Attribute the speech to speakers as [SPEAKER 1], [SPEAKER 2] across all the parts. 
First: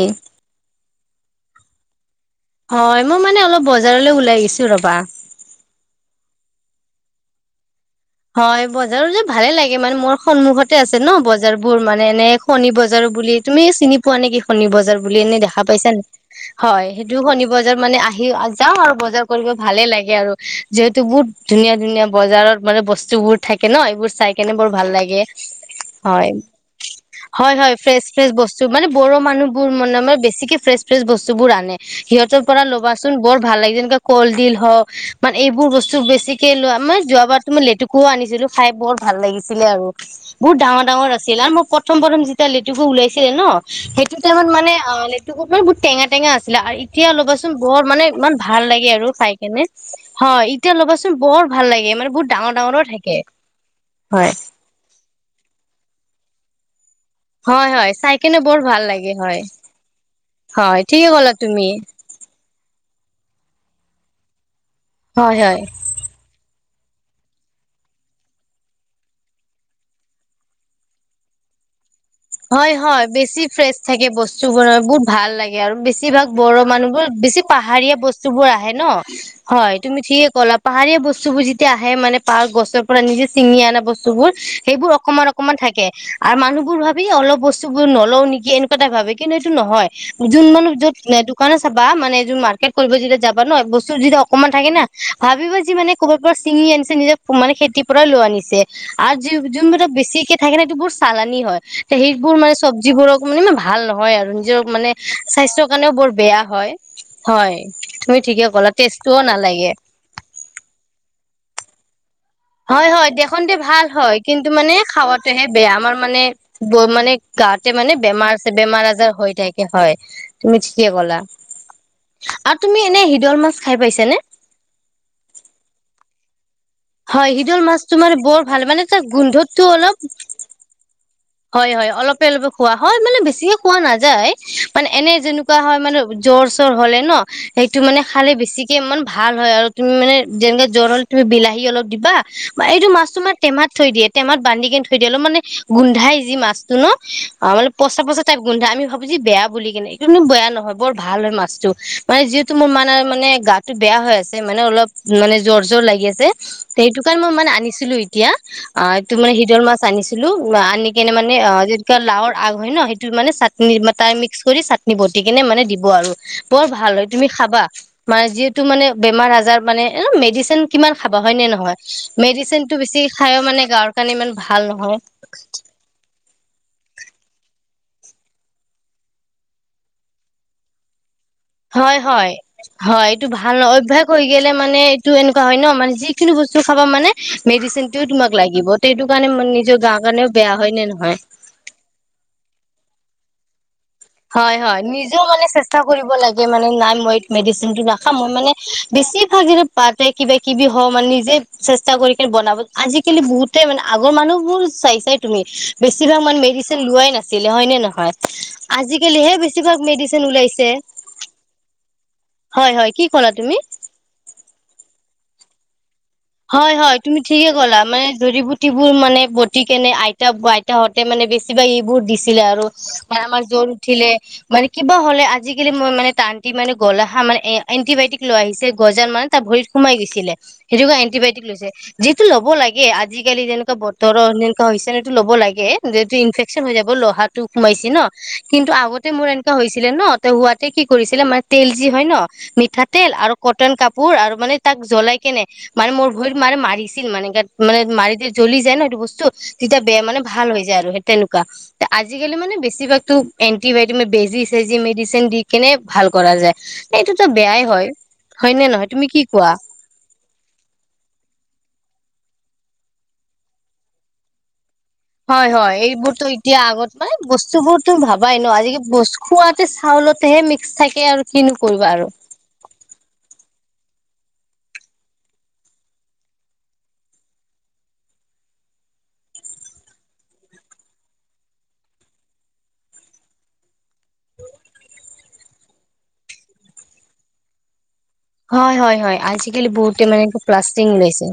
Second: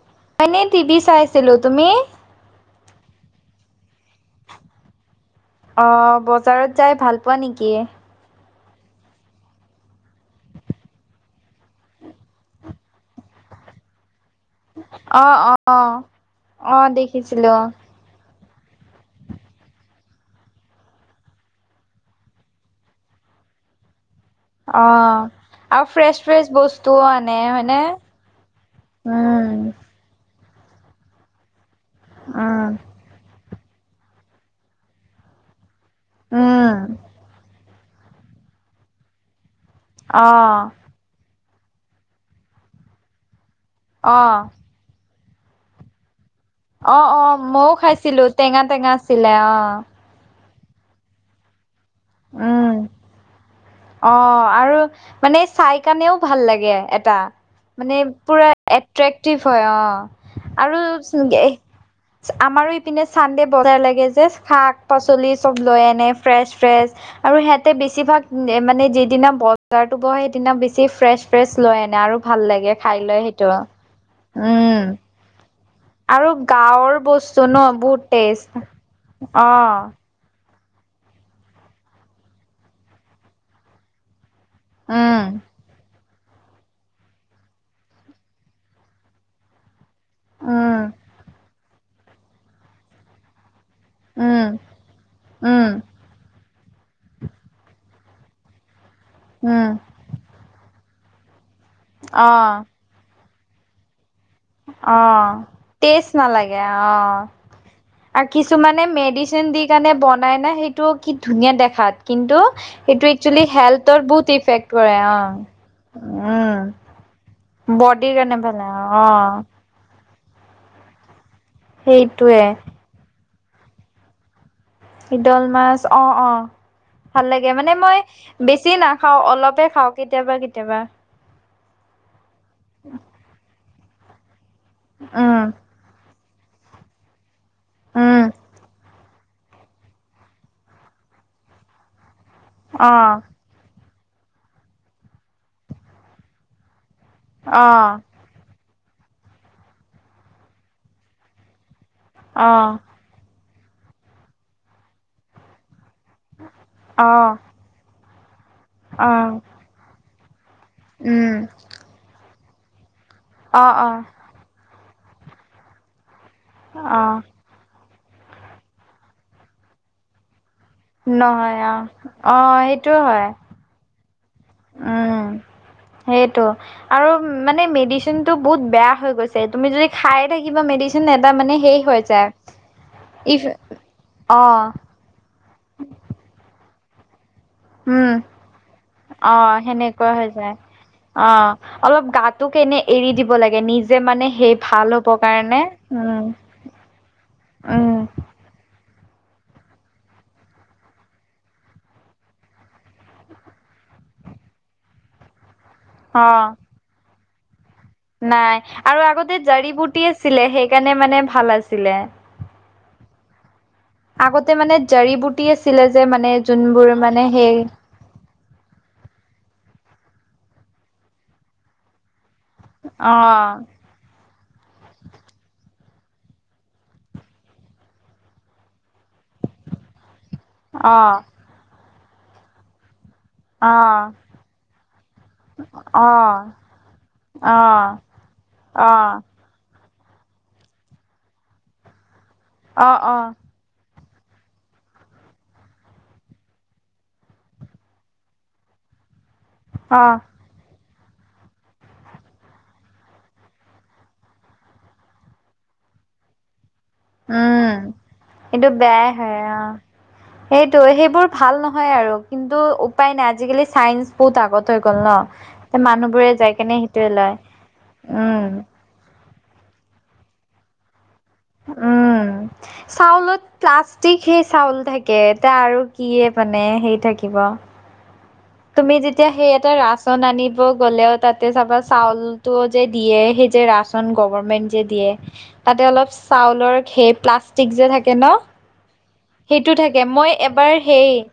[SPEAKER 1] উম।
[SPEAKER 2] এনেই টিভি চাই আছিলো তুমি।
[SPEAKER 1] হয় মই মানে অলপ বজাৰলৈ ওলাই আহিছোঁ ৰ'বা।
[SPEAKER 2] অ বজাৰত যাই ভাল পোৱা নেকি।
[SPEAKER 1] হয় বজাৰত যাই ভালে লাগে মানে মোৰ সন্মুখতে আছে ন বজাৰ বোৰ মানে নে। শনি বজাৰো বুলি তুমি চিনি পোৱা নেকি। শনি বজাৰ বুলি
[SPEAKER 2] অ
[SPEAKER 1] এনে
[SPEAKER 2] অ
[SPEAKER 1] দেখা
[SPEAKER 2] অ
[SPEAKER 1] পাইছা নেকি?
[SPEAKER 2] অ
[SPEAKER 1] হয় সেইটো শনি
[SPEAKER 2] দেখিছিলো
[SPEAKER 1] বজাৰ মানে আহি আজ যাওঁ আৰু বজাৰ কৰিব ভালে লাগে আৰু যিহেতু বহুত ধুনীয়া ধুনীয়া বজাৰত মানে বস্ বস্তুবোৰ থাকে ন, এইবোৰ চাই কেনে বৰ
[SPEAKER 2] অ
[SPEAKER 1] ভাল লাগে।
[SPEAKER 2] আৰু ফ্ৰেছ
[SPEAKER 1] হয়
[SPEAKER 2] ফ্ৰেছ বস্তুও আনে
[SPEAKER 1] হয় হয়
[SPEAKER 2] হয়নে
[SPEAKER 1] ফ্ৰেছ ফ্ৰেছ বস্তু মানে বড়ো
[SPEAKER 2] উম
[SPEAKER 1] মানুহবোৰ মান মে বেছিকে ফ্ৰেছ ফ্ৰেছ বস্তু বোৰ আনে সিহঁতৰ পৰা
[SPEAKER 2] উম
[SPEAKER 1] লবা চোন বৰ ভাল লাগে, যেনেকে কলডিল হওক মানে এইবোৰ বস্তু বেছিকে
[SPEAKER 2] উম
[SPEAKER 1] লোৱা মানে যোৱাবাৰটো মই লেত কু আনিছিলোঁ, খায় বৰ ভাল লাগিছিলে আৰু,
[SPEAKER 2] অ
[SPEAKER 1] বহুত ডাঙৰ ডাঙৰ আছিল আৰ মই পত প্ৰথম প্ৰথম যেতিয়া লেটেকু ওলাইছিলে ন সেইটো
[SPEAKER 2] অ
[SPEAKER 1] টাইমত মানে লেটেকো মান বহুত টেঙা টেঙা আছিলে, আৰু
[SPEAKER 2] অ
[SPEAKER 1] এতিয়া
[SPEAKER 2] অ
[SPEAKER 1] ল'বাচোন
[SPEAKER 2] মইও
[SPEAKER 1] বৰ মানে
[SPEAKER 2] খাইছিলো
[SPEAKER 1] ইমান
[SPEAKER 2] টেঙা
[SPEAKER 1] ভাল লাগে
[SPEAKER 2] টেঙা
[SPEAKER 1] আৰু
[SPEAKER 2] আছিলে
[SPEAKER 1] খায়
[SPEAKER 2] অ
[SPEAKER 1] কেনে। হয় এতিয়া ল'বাচোন বৰ ভাল লাগে মানে বহুত ডাঙৰ
[SPEAKER 2] উম
[SPEAKER 1] ডাঙৰ থাকে।
[SPEAKER 2] অ
[SPEAKER 1] হয়
[SPEAKER 2] আৰু মানে চাই কানেও ভাল লাগে এটা।
[SPEAKER 1] হয় হয়
[SPEAKER 2] মানে
[SPEAKER 1] চাই কেনে
[SPEAKER 2] পুৰা
[SPEAKER 1] বৰ ভাল লাগে
[SPEAKER 2] একট্ৰেক্টিভ হয় অ, আৰু
[SPEAKER 1] হয় ঠিকে ক'লা তুমি
[SPEAKER 2] [unintelligible] আমাৰো ইপিনে চান্দে বজাৰ লাগে যে শাক পাচলি
[SPEAKER 1] হয়
[SPEAKER 2] চব
[SPEAKER 1] হয়।
[SPEAKER 2] লৈ আনে। ফ্ৰেছ ফ্ৰেছ আৰু সিহঁতে বেছিভাগ মানে যিদিনা বজাৰতো বহে সেইদিনা বেছি ফ্ৰেছ ফ্ৰেছ লৈ আনে, আৰু ভাল
[SPEAKER 1] হয়
[SPEAKER 2] লাগে খাই
[SPEAKER 1] হয়
[SPEAKER 2] লৈ
[SPEAKER 1] বেছি
[SPEAKER 2] সেইটো
[SPEAKER 1] ফ্ৰেছ থাকে বস্তুবোৰ
[SPEAKER 2] উম
[SPEAKER 1] বহুত ভাল লাগে আৰু বেছি বেছিভাগ
[SPEAKER 2] আৰু
[SPEAKER 1] বড়ো
[SPEAKER 2] গাঁৱৰ
[SPEAKER 1] মানুহবোৰ, বেছি
[SPEAKER 2] বস্তু ন
[SPEAKER 1] পাহাৰীয়া
[SPEAKER 2] বহুত
[SPEAKER 1] বস্তু বোৰ
[SPEAKER 2] টেষ্ট
[SPEAKER 1] আহে ন
[SPEAKER 2] অ
[SPEAKER 1] হয় তুমি ঠিকে কলা পাহাৰীয়া বস্তুবোৰ যেতিয়া আহে মানে পাহাৰ গছৰ পৰা নিজে ছিঙি অনা বস্তুবোৰ সেইবোৰ
[SPEAKER 2] উম
[SPEAKER 1] অকমান অকণমান থাকে আৰু মানুহবোৰ ভ অলপ বস্তু বোৰ নলও নেকি এনেকুৱা এটা ভাবে কিন্তু এইটো নহয়, যোন মানুহ য'ত
[SPEAKER 2] উম
[SPEAKER 1] দোকান আছ চাবা মানেৰ মাৰ্কেট কৰিব যেতিয়া যাবা ন বস্তু যদি
[SPEAKER 2] উম
[SPEAKER 1] অকনমান থাকে না ভাবিবা যি
[SPEAKER 2] উম
[SPEAKER 1] মানে কবাৰ পৰা ছিঙি আনিছে নিজে মানে খেতিৰ পৰা লৈ আনিছে, আৰু
[SPEAKER 2] উম
[SPEAKER 1] যোনবোৰক বেছিকে থাকে ন সেইবোৰ চালানি হয়, তে
[SPEAKER 2] অ
[SPEAKER 1] সেইবোৰ মানে চব্জিবোৰক মানে ভাল নহয় আৰু নিজৰ মানে
[SPEAKER 2] অ
[SPEAKER 1] স্বাস্থ্যৰ কাৰণেও
[SPEAKER 2] টেষ্ট
[SPEAKER 1] বৰ বেয়া
[SPEAKER 2] নালাগে
[SPEAKER 1] হয়,
[SPEAKER 2] অ
[SPEAKER 1] হয়। তুমি
[SPEAKER 2] আৰু
[SPEAKER 1] ঠিকে ক'লা
[SPEAKER 2] কিছুমানে
[SPEAKER 1] টেষ্টটোও
[SPEAKER 2] মেডিচিন দি
[SPEAKER 1] নালাগে।
[SPEAKER 2] কাৰণে বনাই না সেই টো কি ধুনীয়া দেখাত কিন্তু
[SPEAKER 1] হয়
[SPEAKER 2] সেইটো
[SPEAKER 1] হয়
[SPEAKER 2] একচুৱেলি
[SPEAKER 1] দেখনতে ভাল
[SPEAKER 2] হেল্থৰ
[SPEAKER 1] হয়
[SPEAKER 2] বহুত
[SPEAKER 1] কিন্তু
[SPEAKER 2] ইফেক্ট
[SPEAKER 1] মানে
[SPEAKER 2] কৰে অ
[SPEAKER 1] খাৱাতহে বেয়া, আমাৰ মানে ব
[SPEAKER 2] উম
[SPEAKER 1] মানে গাঁৱতে মানে
[SPEAKER 2] বডিৰ
[SPEAKER 1] বেমাৰ
[SPEAKER 2] কাৰণে
[SPEAKER 1] আছে
[SPEAKER 2] ভালে
[SPEAKER 1] বেমাৰ
[SPEAKER 2] অ
[SPEAKER 1] আজাৰ হৈ থাকে হয় তুমি ঠিকে ক'লা,
[SPEAKER 2] সেইটোৱে
[SPEAKER 1] আৰু তুমি এনে সিদল মাছ খায় পাইছা নে?
[SPEAKER 2] সিদল মাছ অ অঁ। ভাল
[SPEAKER 1] হয়
[SPEAKER 2] লাগে
[SPEAKER 1] শিদল
[SPEAKER 2] মানে
[SPEAKER 1] মাছ
[SPEAKER 2] মই
[SPEAKER 1] তোমাৰ বৰ ভাল
[SPEAKER 2] বেছি
[SPEAKER 1] মানে তাৰ
[SPEAKER 2] নাখাও
[SPEAKER 1] গোন্ধতটো
[SPEAKER 2] অলপে খাওঁ
[SPEAKER 1] অলপ
[SPEAKER 2] কেতিয়াবা কেতিয়াবা।
[SPEAKER 1] হয় হয় অলপে অলপে খোৱা হয়, মানে বেছিকে খোৱা নাযায় মানে এনে
[SPEAKER 2] উম
[SPEAKER 1] যেনেকুৱা হয় মানে জ্বৰ চৰ হ'লে ন সেইটো মানে
[SPEAKER 2] উম
[SPEAKER 1] খালে বেছিকে ইমান ভাল হয়, আৰু তুমি মানে যেনেকে জ্বৰ হ'ল তুমি বিলাহী অলপ দিবা এইটো
[SPEAKER 2] অ
[SPEAKER 1] মাছটো মান টেমাত থৈ দিয়ে টেমাত বান্ধি কেনে থৈ দিয়ে, অলপ মানে গোন্ধাই যি মাছটো ন, অ মানে পচা পচা টাইপ গোন্ধায় আমি ভাবো যে বেয়া বুলি কিনে, কিন্তু বেয়া নহয় বৰ ভাল হয় মাছটো, মানে যিহেতু
[SPEAKER 2] অ
[SPEAKER 1] মোৰ মানে মানে গাটো বেয়া হৈ আছে মানে অলপ মানে জ্বৰ জ্বৰ লাগি আছে সেইটো
[SPEAKER 2] অ
[SPEAKER 1] কাৰণে মই মানে আনিছিলো এতিয়া আ
[SPEAKER 2] অ
[SPEAKER 1] এইটো মানে সিদল মাছ আনিছিলো, আনি নে
[SPEAKER 2] উম
[SPEAKER 1] মানে অ যেনেকোৱা লাওৰ আগ হয় ন সেইটো মানে
[SPEAKER 2] অ
[SPEAKER 1] চাটনি
[SPEAKER 2] অ
[SPEAKER 1] তাই মিক্স কৰি চাট নি বতি কেনে মানে দিব আৰু, বৰ ভাল
[SPEAKER 2] অ
[SPEAKER 1] হয় তুমি খাবা। মানে যিহেতু মানে বেমাৰ আজাৰ মানে এ মেডিচিন কিমান খাবা হয় নে
[SPEAKER 2] অ
[SPEAKER 1] নহয়?
[SPEAKER 2] অ
[SPEAKER 1] মেডিচিনটো
[SPEAKER 2] সেইটো
[SPEAKER 1] বেছি
[SPEAKER 2] হয়
[SPEAKER 1] খাইও মানে গাৰ কাৰণে ইমান ভাল নহয়।
[SPEAKER 2] উম সেইটো আৰু মানে মেডিচিনটো বহুত বেয়া হৈ গৈছে, তুমি যদি খাইয়ে থাকিবা মেডিচি যেন নেদা মানে হে।
[SPEAKER 1] হয় হয় হয় এইটো ভাল অভ্যাস হৈ
[SPEAKER 2] অ
[SPEAKER 1] গলে মানে। তো এনেকুৱা হয় ন মে যিনি বস্তু খাব মানে। মেডিচিনটোও
[SPEAKER 2] উম
[SPEAKER 1] তোমাক লাগিব সেইটো কাৰণে
[SPEAKER 2] অ
[SPEAKER 1] নিজৰ গা
[SPEAKER 2] সেনেকুৱা হৈ
[SPEAKER 1] কাৰণেও
[SPEAKER 2] যায়
[SPEAKER 1] বেয়া হয় নে নহয়।
[SPEAKER 2] অ অলপ গাটোক এনে এৰি দিব লাগে নিজ।
[SPEAKER 1] হয় হয় নিজেও মানে চেষ্টা কৰিব
[SPEAKER 2] উম
[SPEAKER 1] লাগে মানে নাই মই মেডিচিনটো
[SPEAKER 2] উম
[SPEAKER 1] নাখাম মই মানে। বেছি ভাগ এৰে পাতে কিবা কিবি হওঁ মানে নিজে চেষ্টা কৰি বনাব। আজিকালি বহুতেই মানে আগৰ মানুহ বোৰ চাই চাই তুমি। বেছিভাগ
[SPEAKER 2] অ
[SPEAKER 1] মানে মেডিচিন লোৱাই নাছিলে হয়নে নহয়।
[SPEAKER 2] নাই আৰু
[SPEAKER 1] আজিকালিহে
[SPEAKER 2] আগতে জাৰি
[SPEAKER 1] বেছিভাগ
[SPEAKER 2] বুটি
[SPEAKER 1] মেডিচিন
[SPEAKER 2] আছিলে
[SPEAKER 1] ওলাইছে
[SPEAKER 2] সেইকাৰণে মানে ভাল আছিলে।
[SPEAKER 1] হয় হয় কি কলা তুমি।
[SPEAKER 2] আগতে মানে জাৰি বুটি আছিলে যে মানে।
[SPEAKER 1] হয়
[SPEAKER 2] যোনবোৰ
[SPEAKER 1] হয় তুমি
[SPEAKER 2] মানে
[SPEAKER 1] ঠিকে
[SPEAKER 2] সেই
[SPEAKER 1] ক'লা মানে জৰিবুট। বুটিবোৰ মানে বতি কেনে আইতা আইতাহঁতে মানে বেছিভাগ এইবোৰ দিছিলে আৰু।
[SPEAKER 2] অ
[SPEAKER 1] আমাৰ জ্বৰ উঠিলে। মানে কিবা হ'লে আজিকালি মই মানে টানটি মানে গলেহে মানে এ এণ্টিবায়টিক লৈ আহিছে গজাল মান। টা ভৰিত সোমাই গৈছিলে সেইটো
[SPEAKER 2] অ
[SPEAKER 1] কাৰণে এণ্টিবায়টিক লৈছে যিটো ল'ব লাগে। গে আজিকালি
[SPEAKER 2] অ
[SPEAKER 1] যেনেকুৱা বতৰৰ যেনেকুৱা হৈছে ন এইটো ল'ব লাগে যিটো ইনফেকচন হৈ যাব লহাত। টো
[SPEAKER 2] অ
[SPEAKER 1] সোমাইছে ন কিন্তু
[SPEAKER 2] অ
[SPEAKER 1] আগতে
[SPEAKER 2] অ
[SPEAKER 1] মোৰ এন। হৈছিলে ন তে হোৱাতে কি কৰিছিলে মানে তেল যি হয় ন
[SPEAKER 2] অ',
[SPEAKER 1] মিঠাতেল
[SPEAKER 2] অ',
[SPEAKER 1] আৰু কট। কটন কাপোৰ আৰু মানে তাক জ্বলাই কেনে। মানে মোৰ ভৰিত মাৰে মাৰিছিল মানে গাত মানে মাৰি দি জ্বলি যায় ন সেইটো বস্তু। তেতিয়া বেয়া
[SPEAKER 2] অ',
[SPEAKER 1] মানে ভাল হৈ যায় আৰু সেই তেনেকোৱা। তে আজিকালি মানে বেছিভাগতো এন্টিবায়টিক মা বেজি চেজি মেডিচিন দি কেনে ভাল কৰা যায়। এইটোতো বেয়াই
[SPEAKER 2] উম,
[SPEAKER 1] হয় হয় নে
[SPEAKER 2] এইটো
[SPEAKER 1] নহয় তুমি
[SPEAKER 2] বেয়াই
[SPEAKER 1] কি
[SPEAKER 2] হয়
[SPEAKER 1] কোৱা।
[SPEAKER 2] অ'। সেইটো সেইবোৰ ভাল নহয় আৰু কিন্তু উপায় নাই আজিকালি চাইন্স বহুত আগত। হৈ গল ন।
[SPEAKER 1] হয় হয় এইবোৰতো
[SPEAKER 2] মানুহবোৰে যাই
[SPEAKER 1] এতিয়া
[SPEAKER 2] কেনে
[SPEAKER 1] আগত
[SPEAKER 2] সেইটোৱে
[SPEAKER 1] মানে
[SPEAKER 2] লয়
[SPEAKER 1] বস্তু বোৰ তো ভাবাই
[SPEAKER 2] উম,
[SPEAKER 1] ন আজি। বস খোৱাতে চাউলতেহে মিক্স থাকে আৰু কিনুকৰিবা আৰু।
[SPEAKER 2] উম। চাউলত প্লাষ্টিক সেই চাউল থাকে এতিয়া আৰু কিয়ে মানে সেই থাকিব। তুমি যেতিয়া সেই এটা ৰাচন আনিব গ'লেও তাতে চাবা চাউলতটোও যে দিয়ে সেই যে ৰাচ। গভানে যে দিয়ে তাতে অলপ চাউলৰ প্লাষ্টিক যে থাকে ন।
[SPEAKER 1] হয় হয় হয়। আজিকালি
[SPEAKER 2] সেইটো থাকে
[SPEAKER 1] বহুতে মানে
[SPEAKER 2] মই এবাৰ
[SPEAKER 1] প্লাষ্টিং
[SPEAKER 2] সেই
[SPEAKER 1] ওলাইছে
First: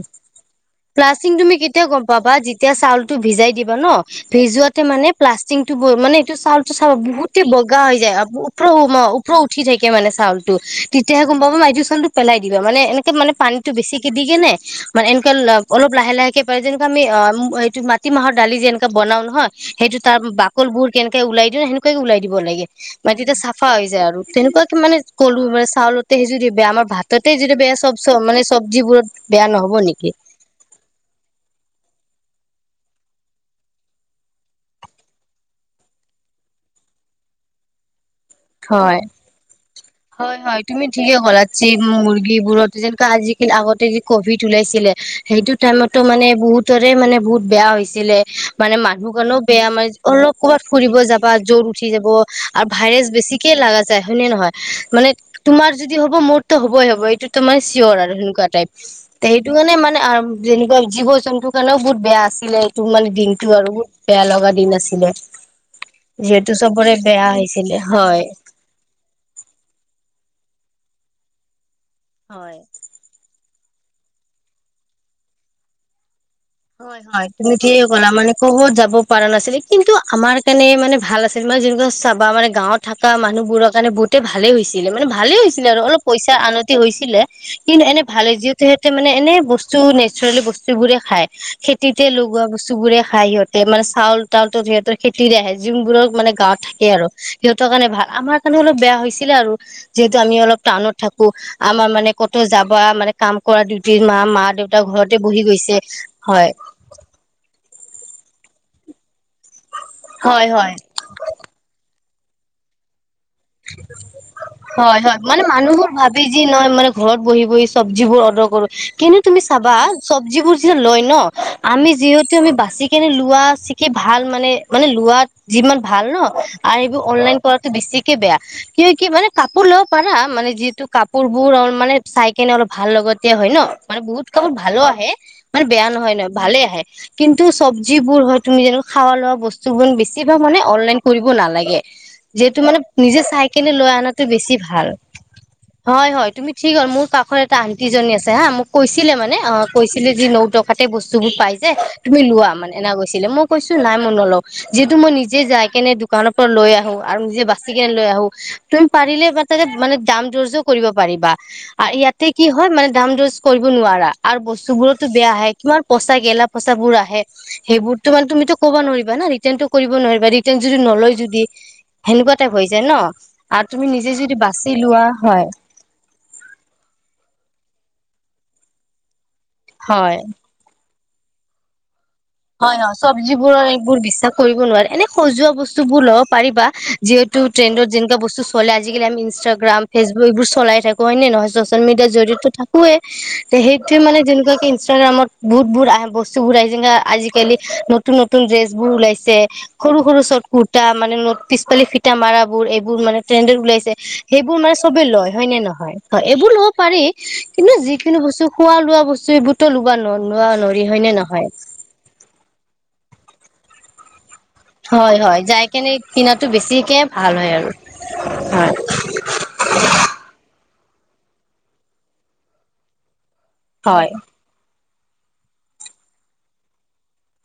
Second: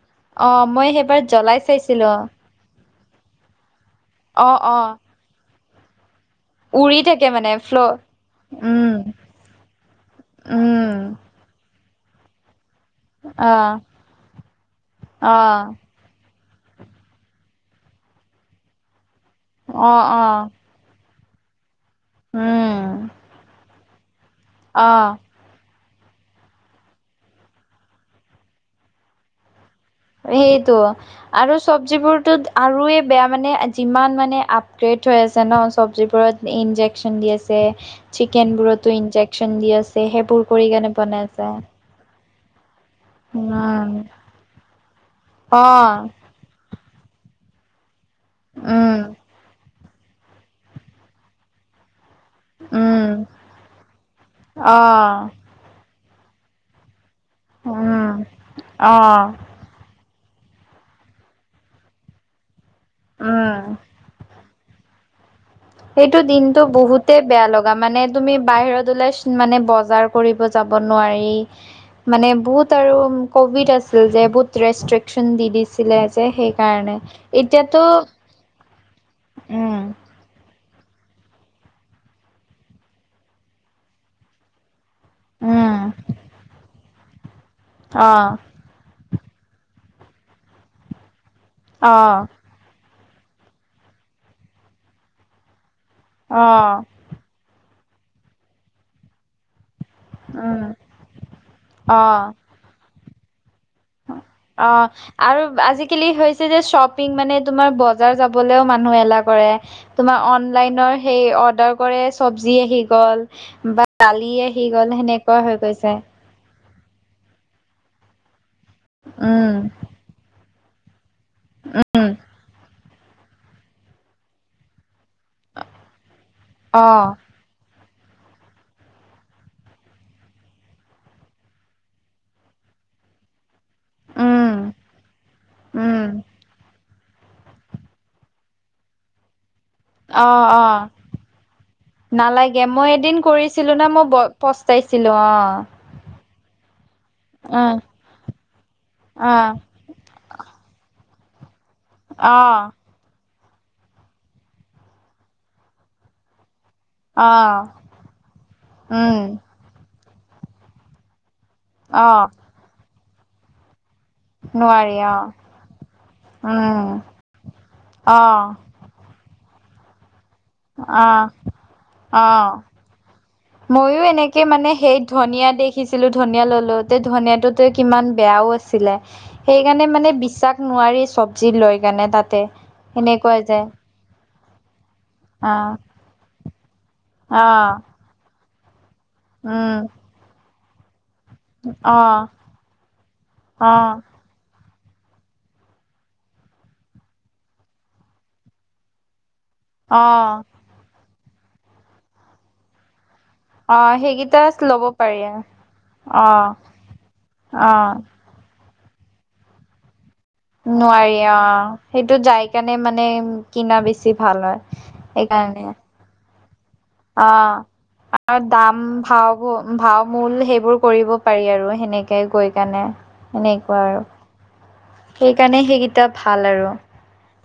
[SPEAKER 2] অ মই সেইবাৰ
[SPEAKER 1] প্লাষ্টিং তুমি
[SPEAKER 2] জ্বলাই
[SPEAKER 1] কেতিয়া গম
[SPEAKER 2] চাইছিলো
[SPEAKER 1] পাবা এতিয়া চাউলতটো ভিজাই দিবা ন
[SPEAKER 2] অ অ
[SPEAKER 1] ভিজোৱাতে মানে প্লাষ্টিক টো ব মানে। চাউল টো চাব
[SPEAKER 2] উৰি থাকে
[SPEAKER 1] বহুতে
[SPEAKER 2] মানে ফ্ল
[SPEAKER 1] বগা হৈ যায় ওপৰ
[SPEAKER 2] উম
[SPEAKER 1] ওপৰ উঠি থাকে মানে চউ টো
[SPEAKER 2] উম
[SPEAKER 1] তেতিয়া। গম পাব এইটো চটো পেলাই দিবা মানে এনেকে মানে
[SPEAKER 2] অ
[SPEAKER 1] পানত বেছিকে দিকেনে মানে এনকে
[SPEAKER 2] অ
[SPEAKER 1] লা অলপ। লাহে লাহেকে পাৰে যেনেকুৱ আমি অ উ এইটো মাটি মাহৰ দালি যেনেকুৱা বনাও নহয়।
[SPEAKER 2] অ
[SPEAKER 1] সেইটো তাৰ
[SPEAKER 2] অ
[SPEAKER 1] বাকল বোৰ কেনেকে ওলাই দিয়া ন সেনেকুৱাকে ওলাই দিব লাগে
[SPEAKER 2] উম
[SPEAKER 1] মানে তেতিয়া চাফা হৈ যায় আৰু। তেনেকুৱাক কি
[SPEAKER 2] অ
[SPEAKER 1] মানে ক'লো চাউলতে সি আমাৰ ভাততেই যিটো বেয়া চব চ মানে চব্জিবোৰত বেয়া নহব নেকি।
[SPEAKER 2] সেইটো অ। আৰু চব্জিবোৰতত আৰুৱে বেয়া মানে যিমান মানে আপগ্ৰেড হৈ আছে ন চবজিবোৰত। ইঞ্জেকশ্যন দি আছে। চিকেন
[SPEAKER 1] হয়
[SPEAKER 2] বোৰতো ইন্জেকচন দি আছে সেইবোৰ কৰি কেনে বনাইছা
[SPEAKER 1] মুৰ্গী বোৰত যেনেকোৱা আজিকালি আগতে যি কভিড ওলাইছিলে সেইটো
[SPEAKER 2] অ
[SPEAKER 1] টাইমতো মানে বহুত তৰে মানে বহুত বেয়া হৈছিলে মানে
[SPEAKER 2] উম
[SPEAKER 1] মানুহ কাৰনো বেয়া মই অলপ ক'ৰবাত ফুৰিব যাবা জ্বৰ উঠি যাব আৰু ভাইৰেছ
[SPEAKER 2] উম
[SPEAKER 1] বেছি ঠিকে লাগা যায় হয়নে নহয়
[SPEAKER 2] অ
[SPEAKER 1] মানে তোমাৰ যদি হ'ব মোৰতো হ'বই হ'ব এইটো তোমাৰ চিয়ৰ আৰু
[SPEAKER 2] উম
[SPEAKER 1] সেকুৱা টাইপ
[SPEAKER 2] অ',
[SPEAKER 1] সেই সেইটো কাৰণে মানে যেনেকুৱা জীৱ জন্তুৰ কাৰণেও বহুত বেয়া আছিলে তোৰ মানে দিনটো
[SPEAKER 2] উম।
[SPEAKER 1] আৰু বহুত বেয়া লগা দিন আছিলে
[SPEAKER 2] সেইটো
[SPEAKER 1] যিহেতু
[SPEAKER 2] দিনটো
[SPEAKER 1] চবৰে
[SPEAKER 2] বহুতে বেয়া লগা
[SPEAKER 1] হৈছিলে
[SPEAKER 2] মানে
[SPEAKER 1] হয়
[SPEAKER 2] তুমি বাহিৰত ওলাই মানে বজাৰ কৰিব যাব নোৱাৰি মানে
[SPEAKER 1] হয়
[SPEAKER 2] বহুত আৰু ক'ভিড আছিল যে বহুত ৰেষ্ট্ৰিক্যন দি দিছিলে যে সেই
[SPEAKER 1] হয় হয় তুমি বনাব ক'লা মানে কত যাব পৰা নাছিলে
[SPEAKER 2] উম,
[SPEAKER 1] কিন্তু আমাৰ সেইণে মানে ভাল আছিল মানে যেনেকুৱা চাবা মানে গাঁৱত থকা মানুহবোৰৰ কাৰণে বহুতে ভালেই হৈছে ছিলে মানে ভালে হৈছিলে আৰু
[SPEAKER 2] উম,
[SPEAKER 1] অলপ পইচা আনতি হৈছিলে কিন্তু এনে ভালে
[SPEAKER 2] অ',
[SPEAKER 1] যি সিহঁতে মানে এনে বস্তু নেচাৰেলি বস্তু বোৰে খায় খেতিতে
[SPEAKER 2] অ',
[SPEAKER 1] লগোৱা বস্তু বোৰে খাই সিহঁত সে মানে চাউল তাউল সিহতৰ খেতিৰে আহে যোনবোৰৰ মানে গাঁৱত
[SPEAKER 2] অ',
[SPEAKER 1] থাকে আৰু সিহঁতৰ কাৰণে ভাল আমাৰ কাৰণে অলপ বেয়া হৈছিলে আৰু যিহেতু আমি অলপ
[SPEAKER 2] উম,
[SPEAKER 1] টাউনত থাকো আমাৰ মানে
[SPEAKER 2] অ'।
[SPEAKER 1] ক'ত যাবা মানে কাম কৰা মা মা
[SPEAKER 2] অ
[SPEAKER 1] দেউতা ঘৰতে বহি
[SPEAKER 2] আৰু
[SPEAKER 1] গৈছে
[SPEAKER 2] [unintelligible] সেই অৰ্ডাৰ
[SPEAKER 1] হয় হয় হয়
[SPEAKER 2] কৰে চব্জি আহি গ'ল বা দালি আহি গ'ল সেনেকুৱা হৈ গৈছে
[SPEAKER 1] বাজি নয় মানে ঘৰত বহি বহি চব্জিবোৰ অৰ্ডাৰ কৰো কিন্তু তুমি
[SPEAKER 2] উম
[SPEAKER 1] চাবা চব্জিবোৰ যি লয় ন আমি
[SPEAKER 2] উম
[SPEAKER 1] যিহেতু আমি বাচি নে লোৱা চিকি ভাল মানে মানে লোৱা যিমান ভাল ন আৰু
[SPEAKER 2] অ
[SPEAKER 1] সেইবোৰ অনলাইন কৰাটো বেছিকে বেয়া কি কি মানে কাপোৰ লব পাৰা মানে যিটো কাপোৰ বোৰ অ মানে চাই কেনে অলপ ভাল লগতীয়া হয় ন মানে বহুত কামত
[SPEAKER 2] উম
[SPEAKER 1] ভালো আহে মানে বেয়া
[SPEAKER 2] উম
[SPEAKER 1] নহয় নহয় ভালে আহে কিন্তু চব্জিবোৰ হয় তুমি যেনে খাৱা লোৱা বস্তু
[SPEAKER 2] অ
[SPEAKER 1] বেছিভাগ মানে
[SPEAKER 2] অ
[SPEAKER 1] অনলাইন কৰিব নালাগে যিহেতু
[SPEAKER 2] নালাগে
[SPEAKER 1] মানে
[SPEAKER 2] মই এদিন
[SPEAKER 1] নিজে চাই কেনে
[SPEAKER 2] কৰিছিলো না
[SPEAKER 1] লৈ
[SPEAKER 2] মই
[SPEAKER 1] অনাটো বেছি ভাল
[SPEAKER 2] পস্তাইছিলো অ
[SPEAKER 1] হয় হয় তুমি ঠিক হ মোৰ কাষৰ এটা
[SPEAKER 2] অ
[SPEAKER 1] আন্টিজনী আছে হা মোক কৈছিলে মানে অ কৈছিলে যে ন টকাতে বস্তু বোৰ পাই যে তুমি
[SPEAKER 2] অ
[SPEAKER 1] লোৱা মানে এনা গৈছিলে মোক কৈছো নাই মই নলও যিহেতু মই নিজে যাই কেনে দোকানৰ পৰা লৈ আহো আৰু
[SPEAKER 2] অ
[SPEAKER 1] নিজে বা লৈ আহো তুমি
[SPEAKER 2] উম
[SPEAKER 1] পাৰিলে তাক মানে দাম জৰ্জ কৰিব পাৰিবা আৰু
[SPEAKER 2] অ
[SPEAKER 1] ইয়াতে কি হয় মানে দাম দচ কৰিব নোৱাৰা আৰু বস্তু
[SPEAKER 2] নোৱাৰি
[SPEAKER 1] বোৰতো
[SPEAKER 2] অ
[SPEAKER 1] বেয়া আহে কিমান পইচা গেলা
[SPEAKER 2] উম
[SPEAKER 1] পইচাবোৰ আহে সেইবোৰতো মানে
[SPEAKER 2] অ
[SPEAKER 1] তুমিতো ক'ব নোৱাৰিবা না ৰিটাৰ্ণটো কৰিব নোৱাৰিবা ৰিটাৰ্ণ যদি
[SPEAKER 2] অ
[SPEAKER 1] নলয় যদি সেনেকুৱা
[SPEAKER 2] অ
[SPEAKER 1] হৈ যায় ন আৰু তুমি নিজে যদি বাচি লোৱা হয়
[SPEAKER 2] দেখিছিলো ধনিয় ললো তে ধনিয়টোত কিমান বেয়াও আছিলে, সেইকাৰণে মানে
[SPEAKER 1] হয়
[SPEAKER 2] বিশ্বাস নোৱাৰি চব্জি লৈকেনে তাত।
[SPEAKER 1] হয়, হয়। চব্জিবোৰৰ এইবোৰ বিশ্বাস- কৰিব নোৱাৰি। এনে সজোৱা
[SPEAKER 2] অ
[SPEAKER 1] বস্তুবোৰ ল'ব পাৰিবা, যিহেতু
[SPEAKER 2] অ
[SPEAKER 1] ট্ৰেণ্ডত যেনেকা বস্তু চলে। আজিকালি আমি-
[SPEAKER 2] উম
[SPEAKER 1] ইনষ্টাগ্ৰাম ফেচবুক এইবোৰ চলাই থাক কয় নে নহয়, চচিয়েল
[SPEAKER 2] অ
[SPEAKER 1] মিডিয়াত জৰিয়তো থাকোৱে,
[SPEAKER 2] অ
[SPEAKER 1] সেইটোয়ে মানে, যেনেকোৱাকে ইনষ্টাগ্ৰামত বহুত, বহুত আহে বস্তুবোৰ আহে যেনেকে, আজিকালি নতুন, নতুন ড্ৰেছবোৰ ওলাইছে। সৰু
[SPEAKER 2] অ
[SPEAKER 1] সৰু চৰ্ত কুৰ্তা মানে ন পিছ পালি ফিটা মাৰ বোৰ এইবোৰ মানে ট্ৰেণ্ডত
[SPEAKER 2] অ
[SPEAKER 1] ওলাইছে।
[SPEAKER 2] সেইকেইটা
[SPEAKER 1] সেইবোৰ মানে
[SPEAKER 2] ল'ব
[SPEAKER 1] চবে
[SPEAKER 2] পাৰি
[SPEAKER 1] লয়, হয় নে নহয়? হয়,
[SPEAKER 2] অ
[SPEAKER 1] এইবোৰ ল'ব পাৰি,
[SPEAKER 2] অ
[SPEAKER 1] কিন্তু যিখিনি বস্তু খোৱা লোৱা বস্তু এইবোৰতো লোৱা ন লোৱা নৰি হয় নে
[SPEAKER 2] নোৱাৰি অ
[SPEAKER 1] নহয়?
[SPEAKER 2] সেইটো যাই কাৰণে মানে কিনা বেছি ভাল হয়।
[SPEAKER 1] হয়, হয়,
[SPEAKER 2] সেইকাৰণে
[SPEAKER 1] যায় কেনে, কিনাটো বেছিকে
[SPEAKER 2] অ
[SPEAKER 1] ভাল হয় আৰু
[SPEAKER 2] আৰু দাম ভাও ভাও মূল সেইবোৰ কৰিব পাৰি আৰু সেনেকে গৈ কাৰনে সেনেকুৱা আৰু
[SPEAKER 1] হয়
[SPEAKER 2] সেইকাৰণে সেইকেইটা ভাল আৰু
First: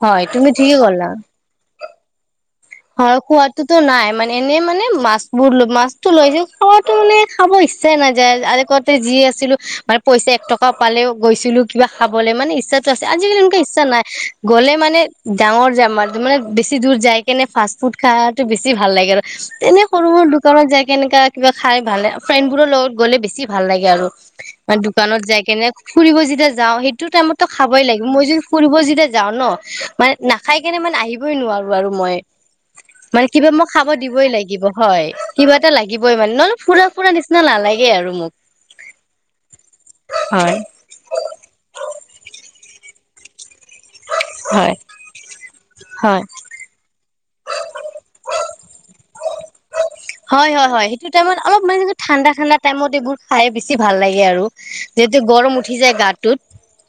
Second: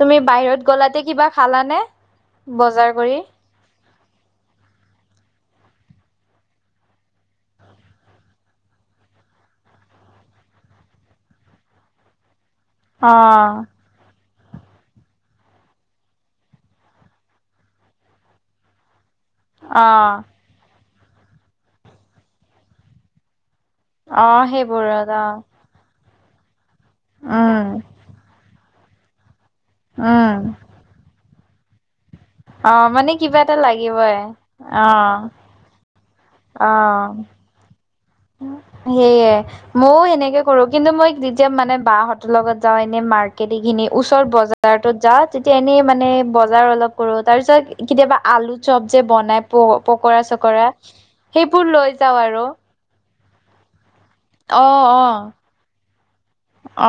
[SPEAKER 2] তুমি
[SPEAKER 1] হয়
[SPEAKER 2] বাহিৰত
[SPEAKER 1] ঠিকে
[SPEAKER 2] গলাতে
[SPEAKER 1] ক'লা।
[SPEAKER 2] কিবা খালানে? বজাৰ কৰি
[SPEAKER 1] হয়, সোৱাদ। তো নাই মানে, এনেই মানে, মাছবোৰ মাছতো লৈ যে খোৱাটো মানে, খাব ইচ্ছাই নাযায়, আৰে ক'ত যি আছিলো মানে পইচা এক টকা পালেও গৈছিলো কিবা খাবলৈ। মানে ইচ্ছা-
[SPEAKER 2] অ
[SPEAKER 1] আজিকালি এনেকে ইচ্ছা নাই, গ'লে মানে ডাঙৰ যাৰ মানে বেছি দূৰ যায়। কেনে ফাষ্ট ফুড খাইটো বেছি ভাল লাগে আৰু তেনে
[SPEAKER 2] অ
[SPEAKER 1] সৰু সৰু দুখ- ত [unintelligible] যায় কেনেকা কিবা, খাই ভাল ফ্ৰেণ্ডবোৰৰ লগত গ'লে বেছি ভাল লাগে। আৰু
[SPEAKER 2] অ
[SPEAKER 1] মানে
[SPEAKER 2] সেইবোৰত
[SPEAKER 1] দোকানত
[SPEAKER 2] অ
[SPEAKER 1] যাই কেনে ফুৰিব যেতিয়া যাওঁ, সেইটো টাইমতো খাবই
[SPEAKER 2] উম
[SPEAKER 1] লাগিব। মই যদি ফুৰিব যেতিয়া যাওঁ ন মানে
[SPEAKER 2] উম
[SPEAKER 1] নাখাই- এনে মানে, আহিবই নোৱাৰোঁ আৰু মই,
[SPEAKER 2] অ
[SPEAKER 1] মানে কিবা
[SPEAKER 2] এটা
[SPEAKER 1] মই খাব
[SPEAKER 2] লাগিবই
[SPEAKER 1] দিবই লাগিব,
[SPEAKER 2] অ
[SPEAKER 1] হয় কিবা এ লাগিবই মানে ন। ফুৰা, ফুৰা
[SPEAKER 2] অ
[SPEAKER 1] নিচিনা নালাগে আৰু মোক।
[SPEAKER 2] সেয়ে মইও সেনেকে
[SPEAKER 1] হয়
[SPEAKER 2] কৰো, কি কিন্তু মই যেতিয়া মানে বাহঁতৰ লগত যাওঁ, এনেই মাৰ্ক- [unintelligible] খিনি ওচৰত
[SPEAKER 1] হয়
[SPEAKER 2] বজাৰটোত যা তেতিয়া এনেই মানে
[SPEAKER 1] হয়
[SPEAKER 2] বজাৰ অলপ কৰোঁ, তাৰপিছত কেতিয়াবা আলু চপ যে বনাই প পকৰা
[SPEAKER 1] হয় হয়
[SPEAKER 2] চকৰা
[SPEAKER 1] হয় সেইটো টাইমত অলপ
[SPEAKER 2] সেইবোৰ
[SPEAKER 1] মানে
[SPEAKER 2] লৈ যাওঁ
[SPEAKER 1] ঠাণ্ডা
[SPEAKER 2] আৰু।
[SPEAKER 1] ঠাণ্ডা টাইমত এইবোৰ - খাই বেছি ভাল লাগে আৰু
[SPEAKER 2] অ অ
[SPEAKER 1] যিহেতু গৰম উঠি যায়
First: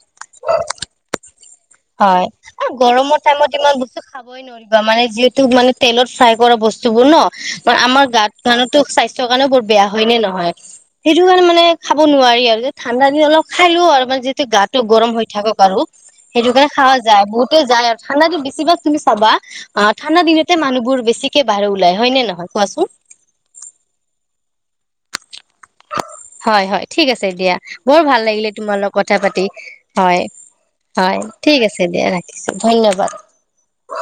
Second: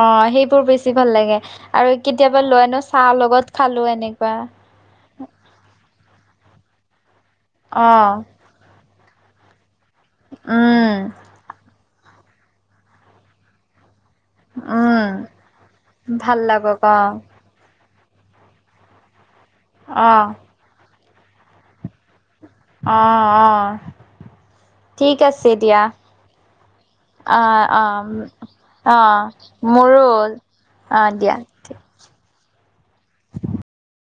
[SPEAKER 2] অ সেইবোৰ বেছি ভাল লাগে আৰু
[SPEAKER 1] হয়
[SPEAKER 2] কেতিয়াবা
[SPEAKER 1] আৰু
[SPEAKER 2] লৈনো চাহ
[SPEAKER 1] গৰমৰ টাইমত
[SPEAKER 2] লগত
[SPEAKER 1] ইমান
[SPEAKER 2] খালো
[SPEAKER 1] বস্তু
[SPEAKER 2] এনেকুৱা।
[SPEAKER 1] খাবই নোৱাৰিবা মানে যিহেতু মানে তেলত ফ্ৰাই কৰা বস্তু বোৰ ন, মান
[SPEAKER 2] অ
[SPEAKER 1] আমাৰ গাত মানুহো স্বাস্থ্য - [unintelligible] কাৰনো বহুত বেয়া, হয় নে নহয়,
[SPEAKER 2] উম
[SPEAKER 1] সেইটো কাৰণে মানে খাব নোৱাৰি আৰু ঠাণ্ডা দিন অলপ খালোঁ আৰু মানে যিটো গাটো
[SPEAKER 2] উম
[SPEAKER 1] গৰম হৈ থাকক আৰু।
[SPEAKER 2] ভাল
[SPEAKER 1] সেইটো কাৰণে
[SPEAKER 2] লাগক
[SPEAKER 1] খাৱা
[SPEAKER 2] অ
[SPEAKER 1] যায় বহুতে যায় আৰু ঠাণ্ডা দিন বেছিভাগ তুমি চাবা অ ঠাণ্ডা দিনত তে মানুহবোৰ বেছিকে বাহিৰত ওলায় হয় নহয় কোৱাচোন।
[SPEAKER 2] অ', অ' ঠিক আছে দিয়া।
[SPEAKER 1] হয় হয় ঠিক আছে দিয়া
[SPEAKER 2] অ',
[SPEAKER 1] বৰ ভাল
[SPEAKER 2] অ',
[SPEAKER 1] লাগিলে তোমাৰ লগত কথা
[SPEAKER 2] অ'
[SPEAKER 1] পাতি
[SPEAKER 2] মোৰো
[SPEAKER 1] হয়
[SPEAKER 2] অ',
[SPEAKER 1] হয়
[SPEAKER 2] দি
[SPEAKER 1] ঠিক আছে দিয়া ৰাখিছো, ধন্যবাদ।